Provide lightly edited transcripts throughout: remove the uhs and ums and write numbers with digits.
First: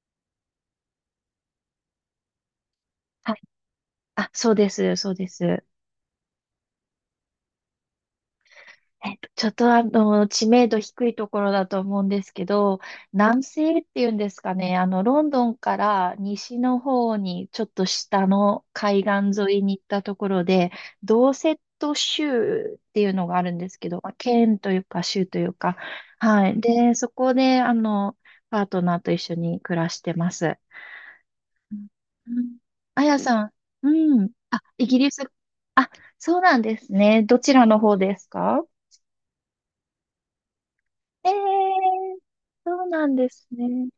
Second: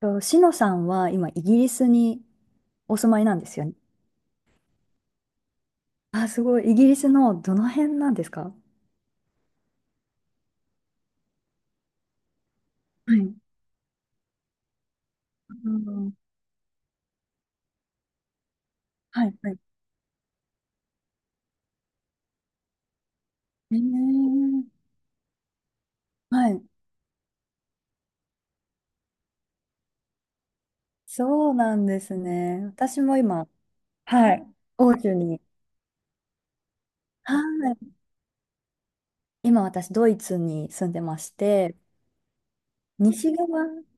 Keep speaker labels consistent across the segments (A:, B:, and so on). A: と、しのさんは今、イギリスにお住まい
B: は
A: なん
B: い。
A: ですよね。
B: あ、そうです、そうです。
A: あ、すごい。イギリスのどの辺なんですか？
B: えっと、ちょっとあの、知名度低いところだと思うんですけど、
A: はい。
B: 南西っていうんですかね、ロンド
A: あ
B: ンか
A: の
B: ら西の方に、ちょっと下の海
A: はい、
B: 岸
A: は
B: 沿
A: い。
B: いに行ったところで、ドーセット州っていうのがあるんで
A: え
B: すけど、まあ、県
A: ー、
B: というか州というか、は
A: は
B: い。
A: い。
B: で、そこで、パートナーと一緒に暮らしてます。
A: そう
B: う
A: なんです
B: ん
A: ね。私
B: あ
A: も
B: やさ
A: 今、
B: ん、うん。
A: はい、
B: あ、イ
A: 欧
B: ギリ
A: 州
B: ス
A: に、
B: あ、そうなんですね。
A: は
B: どちらの
A: い。
B: 方ですか？
A: 今私、ドイツに住んでま
B: え
A: し
B: え
A: て、
B: ーそうなんで
A: 西
B: す
A: 側
B: ね。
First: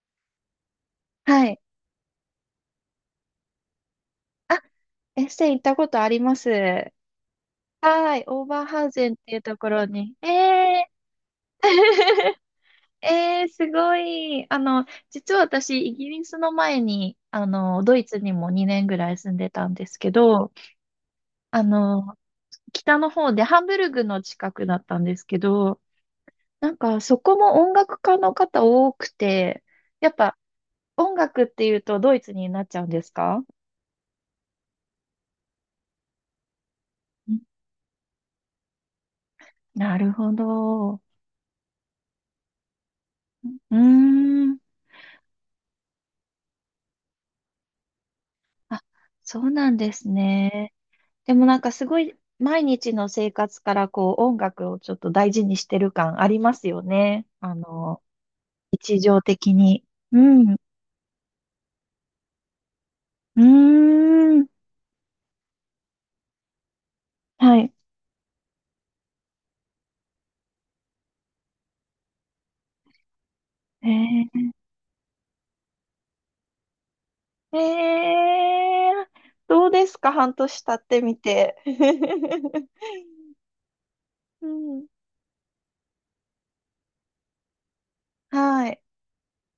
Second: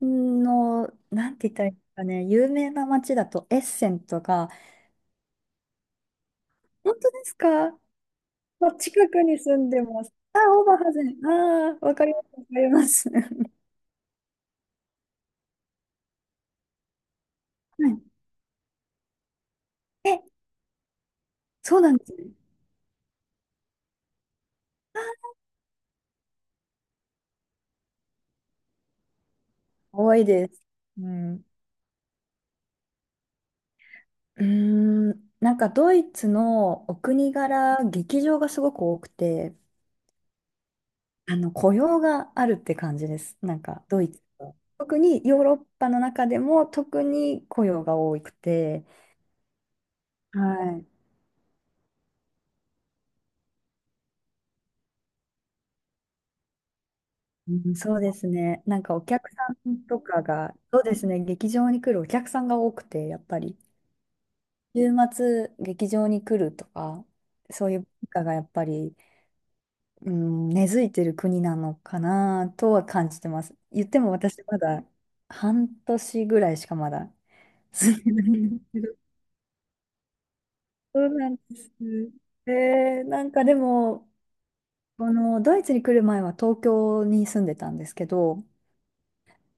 A: の、なん
B: は
A: て言っ
B: い。
A: たらいいですかね、有名な街だとエッセンとか、
B: あ、エッセ行ったことあります。
A: 本当ですか？あ、
B: はい。オーバーハウ
A: 近
B: ゼンっ
A: く
B: てい
A: に
B: うと
A: 住
B: こ
A: んで
B: ろ
A: ます。
B: に。え
A: あ、オーバー
B: え
A: ハゼン。
B: ー
A: ああ、わかります、わかります。
B: ええー
A: は
B: すごい。実は私、イギリスの前に、ドイツ
A: い。
B: にも2年ぐらい住んでたんですけ
A: え、
B: ど、あ
A: そうなんです
B: の、
A: ね。
B: 北の方でハンブルグの近くだったんですけど、なんかそこも音楽家の方多くて、やっ
A: 多い
B: ぱ
A: です。う
B: 音楽
A: ん。
B: っていうとドイツになっちゃうんですか？
A: うーなんかドイツのお国
B: ん
A: 柄、劇場がすごく多くて、
B: なるほど。う
A: あの雇用があるって感じです。なん
B: ー
A: かドイツは。
B: ん。
A: 特にヨーロッパの中でも特に雇用が多く
B: あ、
A: て、
B: そうなんです
A: は
B: ね。
A: い。
B: でもなんかすごい毎日の生活からこう音楽をちょっと大事にしてる感ありますよね。
A: うん、そうですね。なんか
B: 日
A: お
B: 常
A: 客さ
B: 的
A: ん
B: に。
A: と
B: う
A: か
B: ん。
A: が、
B: う
A: そうですね、劇場に来るお客さんが多くて、やっぱり。
B: ーん。
A: 週末劇場に来るとか、
B: は
A: そ
B: い。
A: ういう文化がやっぱり、うん、根付いてる国なのかなとは感じてます。言っても
B: え
A: 私まだ半年ぐらいしかまだ
B: ー、
A: 住んでないんですけ
B: え
A: ど。
B: ー、どうですか半年経って
A: そう
B: み
A: なん
B: て？
A: です。なんかでも、
B: うん。
A: このドイツに来る前は東京に住んでたんですけど、
B: はい。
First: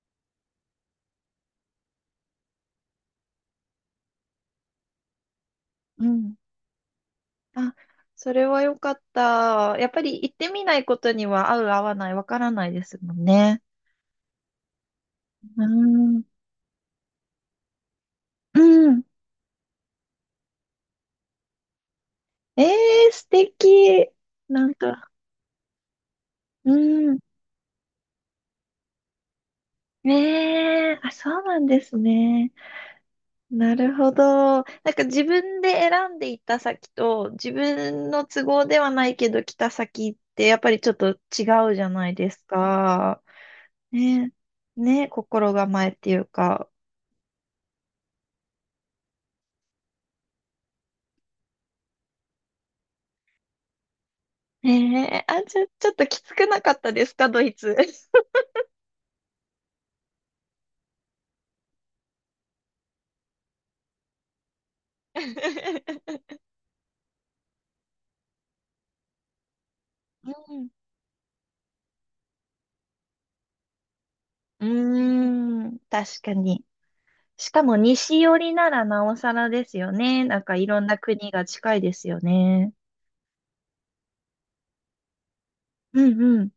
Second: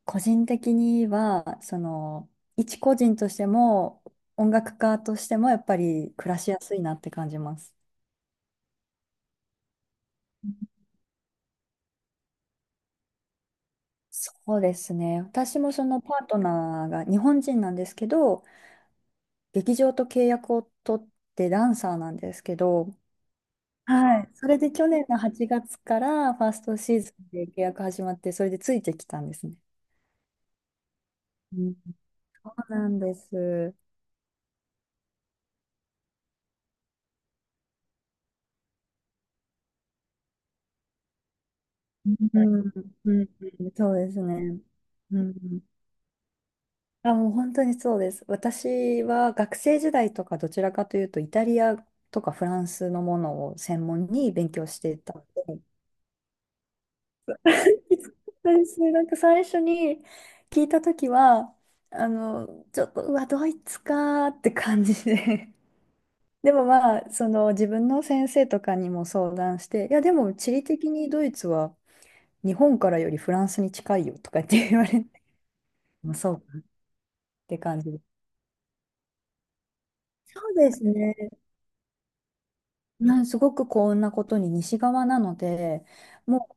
A: 個人的には、一個人としても、音楽家としてもやっぱ
B: う
A: り暮
B: ん。
A: らしやすいなって感じま
B: あ、
A: す。
B: それは良かった。やっぱり行ってみないことには合う合わないわからないですもんね。
A: そうですね。私
B: う
A: もそのパ
B: ん。
A: ートナーが日本人なんですけど、
B: うん。
A: 劇場と契約を取ってダンサーなんですけ
B: え
A: ど、
B: え素敵。
A: はい。それ
B: な
A: で
B: ん
A: 去年
B: か、
A: の8月からファース
B: う
A: トシーズ
B: ん。
A: ンで契約始まって、それでついてきたんですね。
B: ねえ、あ、そう
A: う
B: なん
A: ん、
B: ですね。
A: そうなんです。うん
B: なるほど。なんか自分で選んで行った先と、自分の都合ではないけど来た先ってやっぱりちょっと違うじゃないで
A: う
B: す
A: ん、う
B: か。
A: ん、そうです
B: ね
A: ね。
B: え、ねえ、
A: う
B: 心
A: ん。
B: 構えっていうか。
A: あ、もう本当にそうです。私は学生時代とかどちらかというと、イタリアとかフランスのものを専門に勉強
B: え
A: していた
B: え
A: の
B: あ、
A: で、
B: ちょっときつくなかったですか、ドイツ？
A: そうですね、なんか最初に聞いたときは、ちょっと、うわ、ドイツかーって感じで。でもまあ、その自分の先生とかにも相談して、いや、で
B: う
A: も地理
B: ん。
A: 的にドイツは日本からよりフランスに近いよとかっ
B: うー
A: て言われて、
B: ん、
A: まあ、
B: 確
A: そ
B: か
A: うかっ
B: に。し
A: て
B: かも
A: 感じで。
B: 西寄りならなおさらですよね。な
A: そ
B: ん
A: う
B: かい
A: で
B: ろ
A: す
B: んな
A: ね。
B: 国が近いですよね。
A: すごく幸運なことに西側なので、
B: うんう
A: も
B: ん。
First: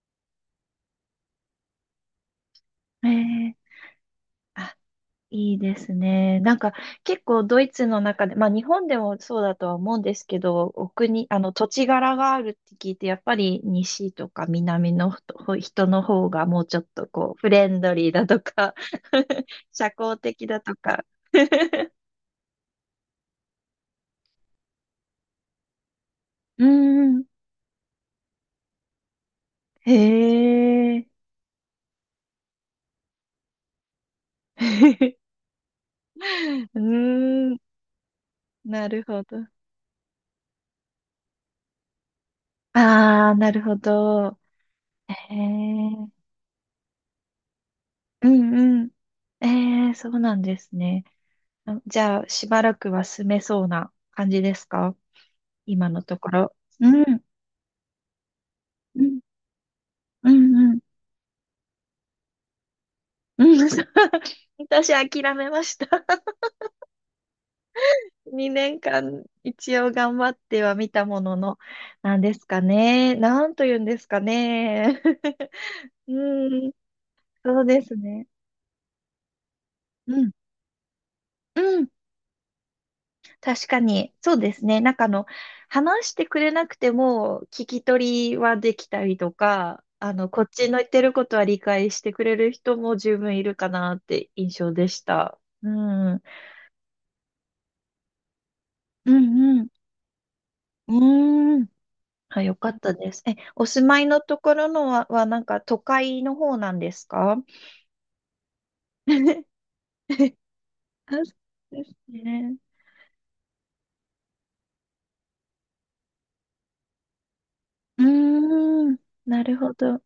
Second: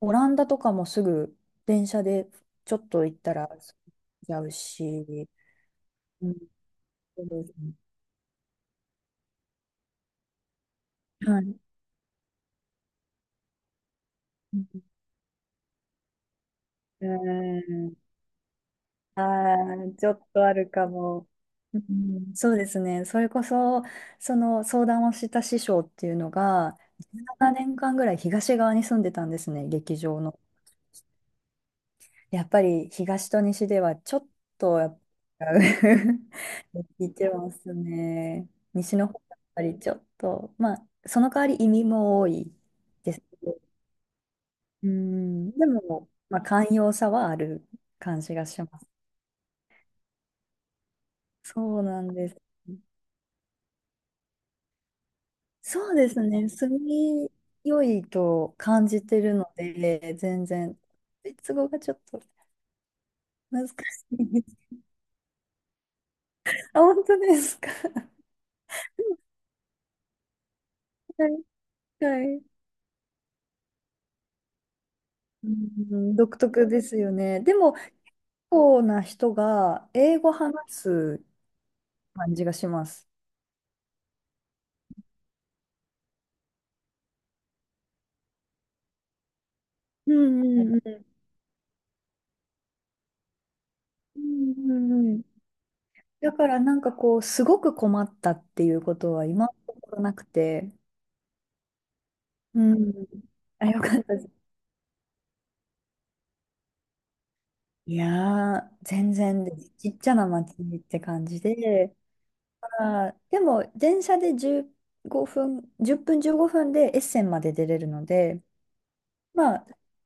A: うオランダとかもすぐ電車でちょっと行ったら
B: ええ
A: 着いちゃうし、
B: いいです
A: うん、
B: ね。なんか結構ドイツの中で、まあ日本でもそうだとは思うんですけど、お国、あ
A: は
B: の
A: い。
B: 土地柄があるって聞いて、やっぱり西とか南のほ人の方がもうちょっと
A: う
B: こうフレンド
A: ん。
B: リーだとか
A: あ
B: 社
A: あ、ちょ
B: 交
A: っと
B: 的
A: あ
B: だ
A: る
B: と
A: か
B: か
A: も。
B: う
A: うん、そうですね。それこそ、その相談をした師匠っていうの
B: ー
A: が、
B: ん。
A: 17年間ぐらい東側に住んでたんですね、
B: へ
A: 劇場の。
B: え。
A: やっぱり東と西ではちょっとやっ ぱ
B: う
A: 似て
B: ー
A: ま
B: ん。
A: すね。
B: な
A: 西
B: る
A: の方が
B: ほ
A: やっ
B: ど。
A: ぱりちょっと、まあ、その代わり移民も多いです
B: ああ、
A: け
B: な
A: ど。
B: るほど。
A: う
B: へ
A: ん、でも、
B: え。
A: まあ、寛容さはある感
B: う
A: じがし
B: ん
A: ま
B: う
A: す。
B: ん。ええ、そうなんですね。あ
A: そう
B: じ
A: なん
B: ゃあ、
A: です。
B: しばらくは住めそうな感じですか？今
A: そう
B: の
A: で
B: と
A: す
B: こ
A: ね。
B: ろ。
A: 住
B: うん。
A: みよいと感
B: う
A: じ
B: ん。
A: てるので、
B: う
A: 全
B: ん。う
A: 然、
B: ん。
A: ドイツ語がちょっと
B: うん
A: 難しい です。
B: 私諦めました。
A: あ、本当ですか？
B: 2年間一応頑張っては見たも
A: は
B: の
A: い、
B: の、なん
A: は
B: で
A: い。
B: すかね。なんと言うんですかね。
A: う ん、独
B: う
A: 特
B: ん。
A: ですよね。で
B: そう
A: も、
B: で
A: 結
B: すね。
A: 構な人が
B: う
A: 英
B: ん。
A: 語話す
B: うん。
A: 感じがします。
B: 確かに、そうですね。話してくれなくても、聞き取りはできたりとか、
A: う
B: こ
A: ん
B: っ
A: う
B: ちの
A: ん
B: 言っ
A: う
B: て
A: ん。
B: ることは理解してくれる人も十分いるかなっ
A: う
B: て印
A: ん
B: 象
A: う
B: で
A: ん
B: し
A: うん。
B: た。うん。うん
A: だからなんかこう、すごく困ったっていうこ
B: う
A: とは今の
B: ん。
A: ところなくて、
B: うーん。あ、よ
A: う
B: かっ
A: ん。
B: たです。え、お
A: あ、よ
B: 住
A: か
B: ま
A: っ
B: い
A: た。
B: のところのは、はなんか都会の方なんですか？
A: いやー、全然です。ちっちゃな町って
B: あ
A: 感
B: そ
A: じ
B: うです
A: で、
B: ね。
A: まあー、でも電車で15分、10分15分でエッセンまで出れる
B: う
A: ので、
B: ーん。なる
A: まあ、
B: ほど。う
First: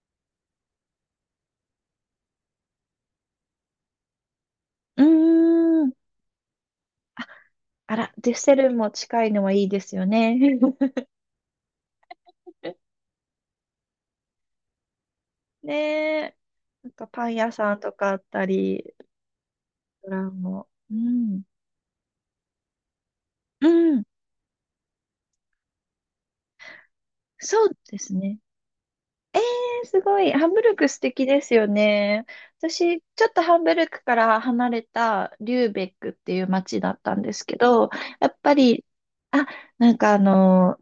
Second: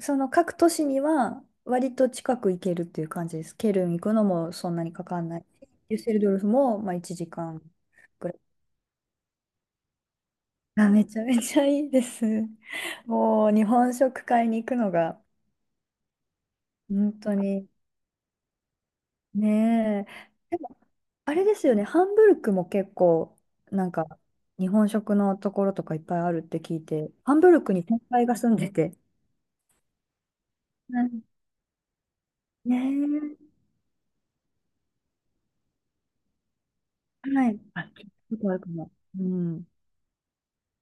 A: その各都市には割と近く行けるっていう感じです。ケルン行くのもそんなに
B: ー
A: かかんない。
B: ん。
A: デュッセルドルフもまあ1時間
B: あら、
A: ぐ
B: デュ
A: ら
B: ッ
A: い。
B: セルも近いのはいいですよね。
A: あ、めちゃめちゃいいです。もう日本食買いに行くのが
B: ねえ。なんか
A: 本
B: パン
A: 当
B: 屋
A: に
B: さんとかあったり、レス
A: ねえ。
B: トラン
A: で
B: も。
A: も
B: う
A: あ
B: ん。
A: れですよね、ハンブルクも結構、
B: う
A: なん
B: ん。
A: か、日本食のところとかいっぱいあるって聞いて、ハンブル
B: そう
A: クに
B: で
A: 先
B: すね。
A: 輩が
B: ね
A: 住んでて。
B: えーすごい。ハンブルク素
A: う
B: 敵
A: ん、
B: ですよね。私、ちょっと
A: ね
B: ハンブルクから離れたリューベックっていう街だったん
A: え、
B: です
A: は
B: け
A: い。あ、
B: ど、
A: 聞い
B: やっ
A: たことあ
B: ぱ
A: るか
B: り、
A: も。う
B: あ、
A: ん。
B: なんかあの、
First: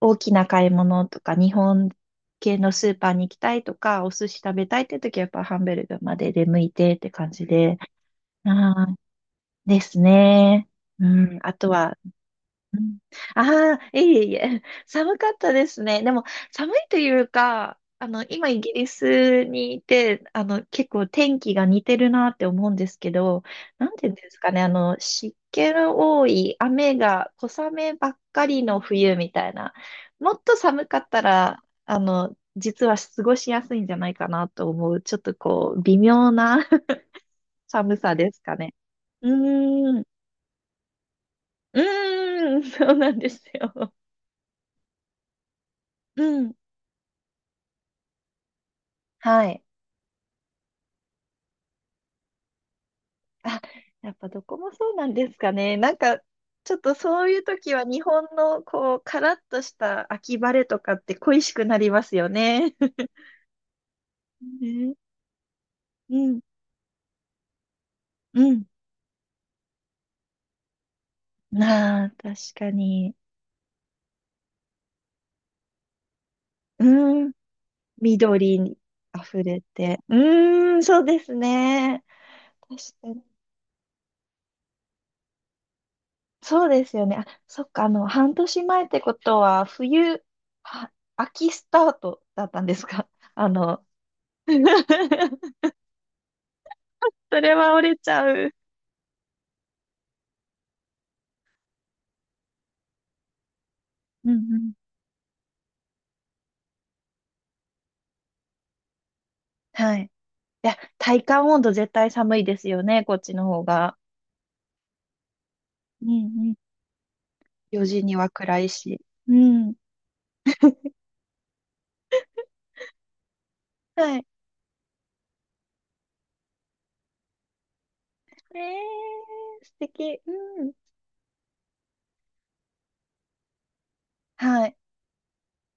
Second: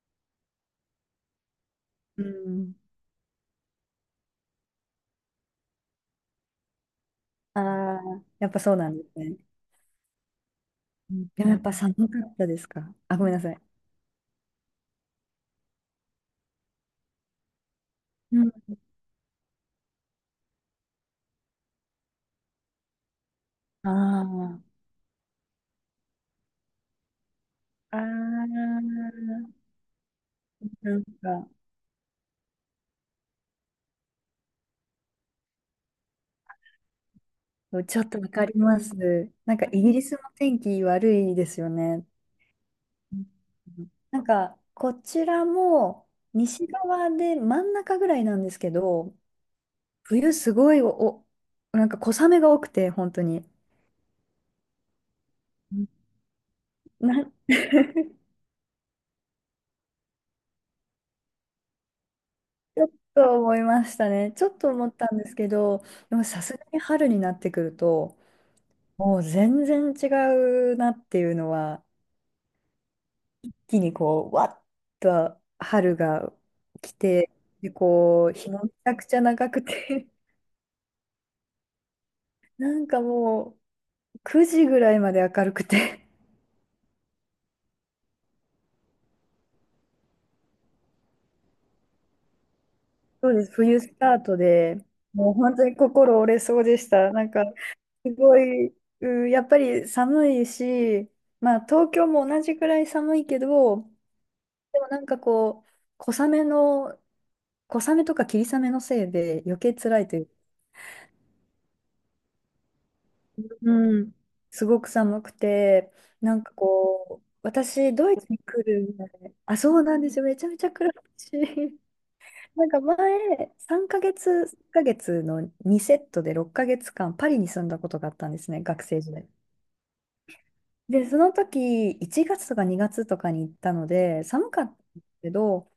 B: 大きな買い物とか、日本
A: う
B: 系の
A: ん。
B: スーパーに行きたいとか、お寿司食べたいって時はやっぱハンブルクまで出向いてって感じ
A: あ
B: で、
A: あ、や
B: あ
A: っぱそうな
B: あ、
A: んですね。
B: ですね。う
A: うん、
B: ん、
A: でも
B: あ
A: やっ
B: と
A: ぱ寒
B: は
A: かったです
B: う
A: か
B: ん
A: あ？ごめんな
B: は、
A: さい。
B: ああー、いえいえいえ、寒かったですね。でも、寒いというか、
A: う
B: 今
A: ん。
B: イギリスにいて、結構天気が似てるなって思うんですけど、なんていうんですか
A: あ
B: ね、湿気の多い、雨が、小雨
A: あ、あ
B: ばっかり
A: あ、
B: の冬みたいな、もっと寒
A: な
B: か
A: ん
B: った
A: か、
B: ら、実は過ごしやすいんじゃないかなと思う、ちょっとこう、微妙な 寒
A: ちょっ
B: さ
A: とわ
B: です
A: かり
B: かね。
A: ます。
B: う
A: なんかイギ
B: ー
A: リ
B: ん。
A: スの天気悪いですよ
B: う
A: ね。
B: ーん、そうなんですよ。
A: なんか、こちらも
B: うん。
A: 西側で真ん中ぐらいなんですけど、
B: はい。
A: 冬すごい、おなんか小雨が多くて、本当に。
B: あ、やっぱどこもそうなんですかね。なんか、ちょっとそう
A: な
B: いう 時は日本のこう、カラッとした秋晴れとかって恋しくなりますよね。
A: ちょっ と思いましたね。ちょっと思っ
B: ね、
A: たんですけど、
B: う
A: でも
B: ん、
A: さすがに春になってくると、
B: うん。
A: もう全然違うなっていうのは、
B: なあ、確かに。
A: 一気にこう、わっと春が来
B: う
A: て、
B: ん、
A: で、こう、日
B: 緑
A: もめち
B: に
A: ゃくちゃ
B: 溢
A: 長
B: れ
A: く
B: て。
A: て、
B: うーん、そうですね。
A: な
B: 確
A: んか
B: かに
A: もう、9時ぐらいまで明るくて、
B: そうですよね。あ、そっか、半年前ってことは、冬、は、秋スタートだったんですか？
A: そ うで
B: あ
A: す、冬
B: の、
A: スタートで、もう本当 に心折れそうでした。なん
B: そ
A: か、
B: れは折れち
A: す
B: ゃ
A: ご
B: う。
A: い、うん、やっぱり寒いし、まあ、東京も同じくらい寒いけど、
B: うんうん。
A: でもなんかこう、小雨の、小雨とか霧雨のせいで余計
B: は
A: 辛
B: い。い
A: いというか、
B: や、体感温度絶対寒いですよね、こっちの方が。
A: うん。すごく寒くて、
B: うん
A: なん
B: う
A: か
B: ん。
A: こう、
B: 4
A: 私、
B: 時
A: ド
B: に
A: イツ
B: は
A: に
B: 暗
A: 来
B: い
A: る
B: し。
A: 前、
B: う
A: あ、そ
B: ん。
A: うなんですよ、めちゃめちゃ暗いし。なんか前、3ヶ
B: はい。
A: 月の2セットで6ヶ月間、パリに住んだことがあったんです
B: え
A: ね、学生時代。
B: ー、素敵。うん。
A: で、その時、1月とか2月とかに行ったので、寒か
B: は
A: った
B: い。
A: んですけど、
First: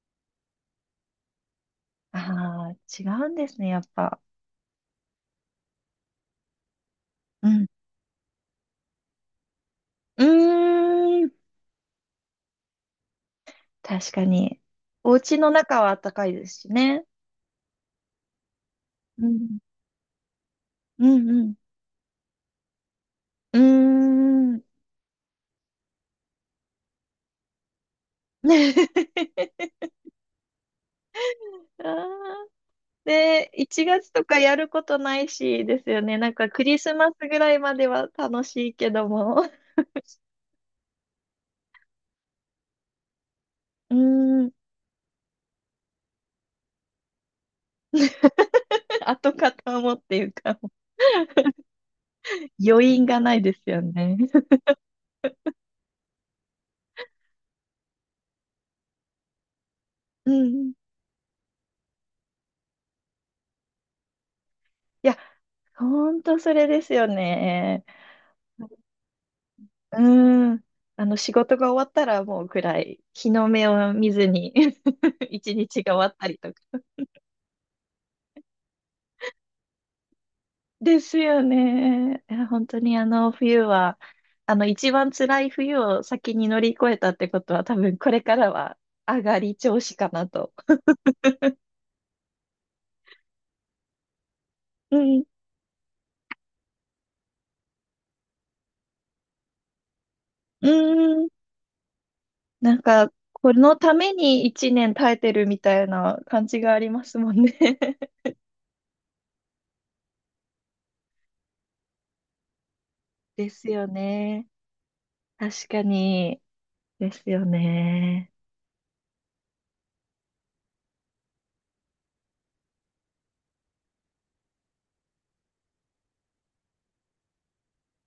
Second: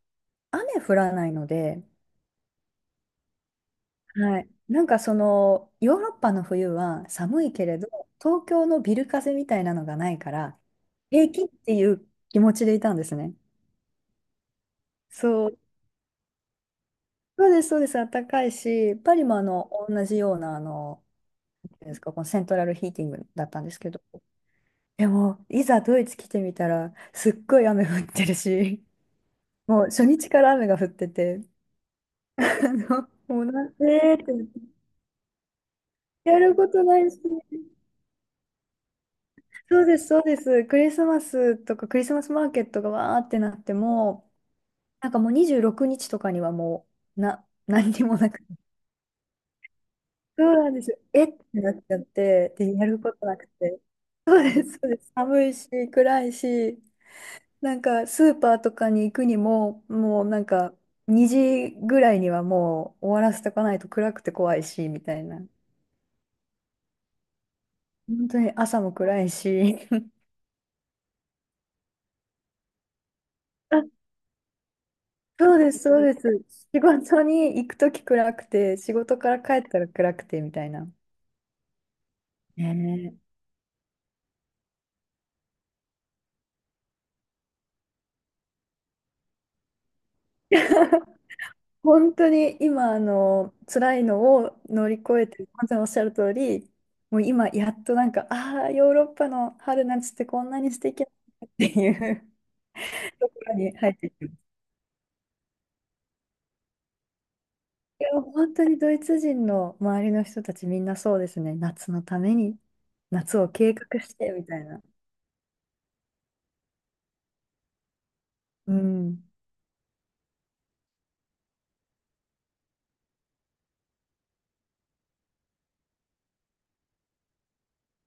A: 雨降らないので、
B: ああ、違うんですね、やっぱ。
A: はい、なんかヨーロッパの冬は寒
B: う
A: いけ
B: ん。
A: れど、東京のビル風みたいなのがないから、
B: うー
A: 平
B: ん。
A: 気っていう気持ちでいたんですね。
B: 確かに。お家
A: そ
B: の
A: う、
B: 中は暖かいですしね。
A: そうです、そうです、暖かいし、パリ
B: う
A: も
B: ん、
A: 同じようなあの
B: うん
A: ですか、このセントラルヒーティングだっ
B: う
A: たんですけど、
B: ん、うーん。
A: でも、いざドイツ来てみたら、すっごい雨降ってるし、もう初日から雨が降ってて、
B: あ
A: あ
B: ー
A: の、もう
B: で、
A: なん
B: 1月
A: でっ
B: と
A: て
B: かやることないし、ですよね。なん
A: や
B: か
A: る
B: ク
A: こ
B: リ
A: と
B: ス
A: ない
B: マス
A: し、
B: ぐらいまでは楽しいけども、
A: そうです、そうです、クリスマスとかクリスマスマーケットがわーってなって
B: うー
A: も、
B: ん、
A: なんかもう26日とかにはもう、何にもなくて、
B: 跡形もっていう
A: そ
B: か、
A: うなんですよ、えってなっちゃって、で、や
B: 余
A: る
B: 韻
A: こ
B: が
A: と
B: な
A: な
B: い
A: く
B: ですよ
A: て、
B: ね。
A: そうです、そうです、寒いし、暗いし、なんかスーパーとかに行くにも、もう
B: う
A: なん
B: ん。
A: か2時ぐらいにはもう終わらせとかないと暗くて怖いし、み
B: い
A: た
B: や、
A: いな。
B: ほんとそれですよね。
A: 本当に朝も暗いし。
B: うん。仕事が終わったらもう暗い。日の目
A: あ、
B: を見ずに 一
A: そうです、
B: 日が
A: そう
B: 終わ
A: で
B: っ
A: す。
B: たりとか。
A: 仕事に行くとき暗くて、仕事から帰ったら暗くて、みたいな。
B: ですよね。いや
A: ね
B: 本当にあ
A: え。
B: の冬は、あの一番辛い冬を先に乗り越えたってことは多分これからは上がり調子かなと。
A: 本当に今、辛いのを乗り
B: う
A: 越
B: ん。
A: えて、まさにおっしゃる通り、もう今、やっとなんか、ああ、ヨーロッパの春夏ってこんな
B: う
A: に素敵なん
B: ん。
A: だっていう
B: なんか、
A: とこ
B: こ
A: ろに
B: の
A: 入
B: た
A: ってい
B: め
A: く。
B: に一年耐えてるみたいな感じがありますもんね。
A: い や、本当にドイツ人の周りの人たちみんなそうですね。夏のために、夏
B: で
A: を
B: す
A: 計
B: よ
A: 画してみ
B: ね。
A: たいな。
B: 確かに。ですよね。
A: うん。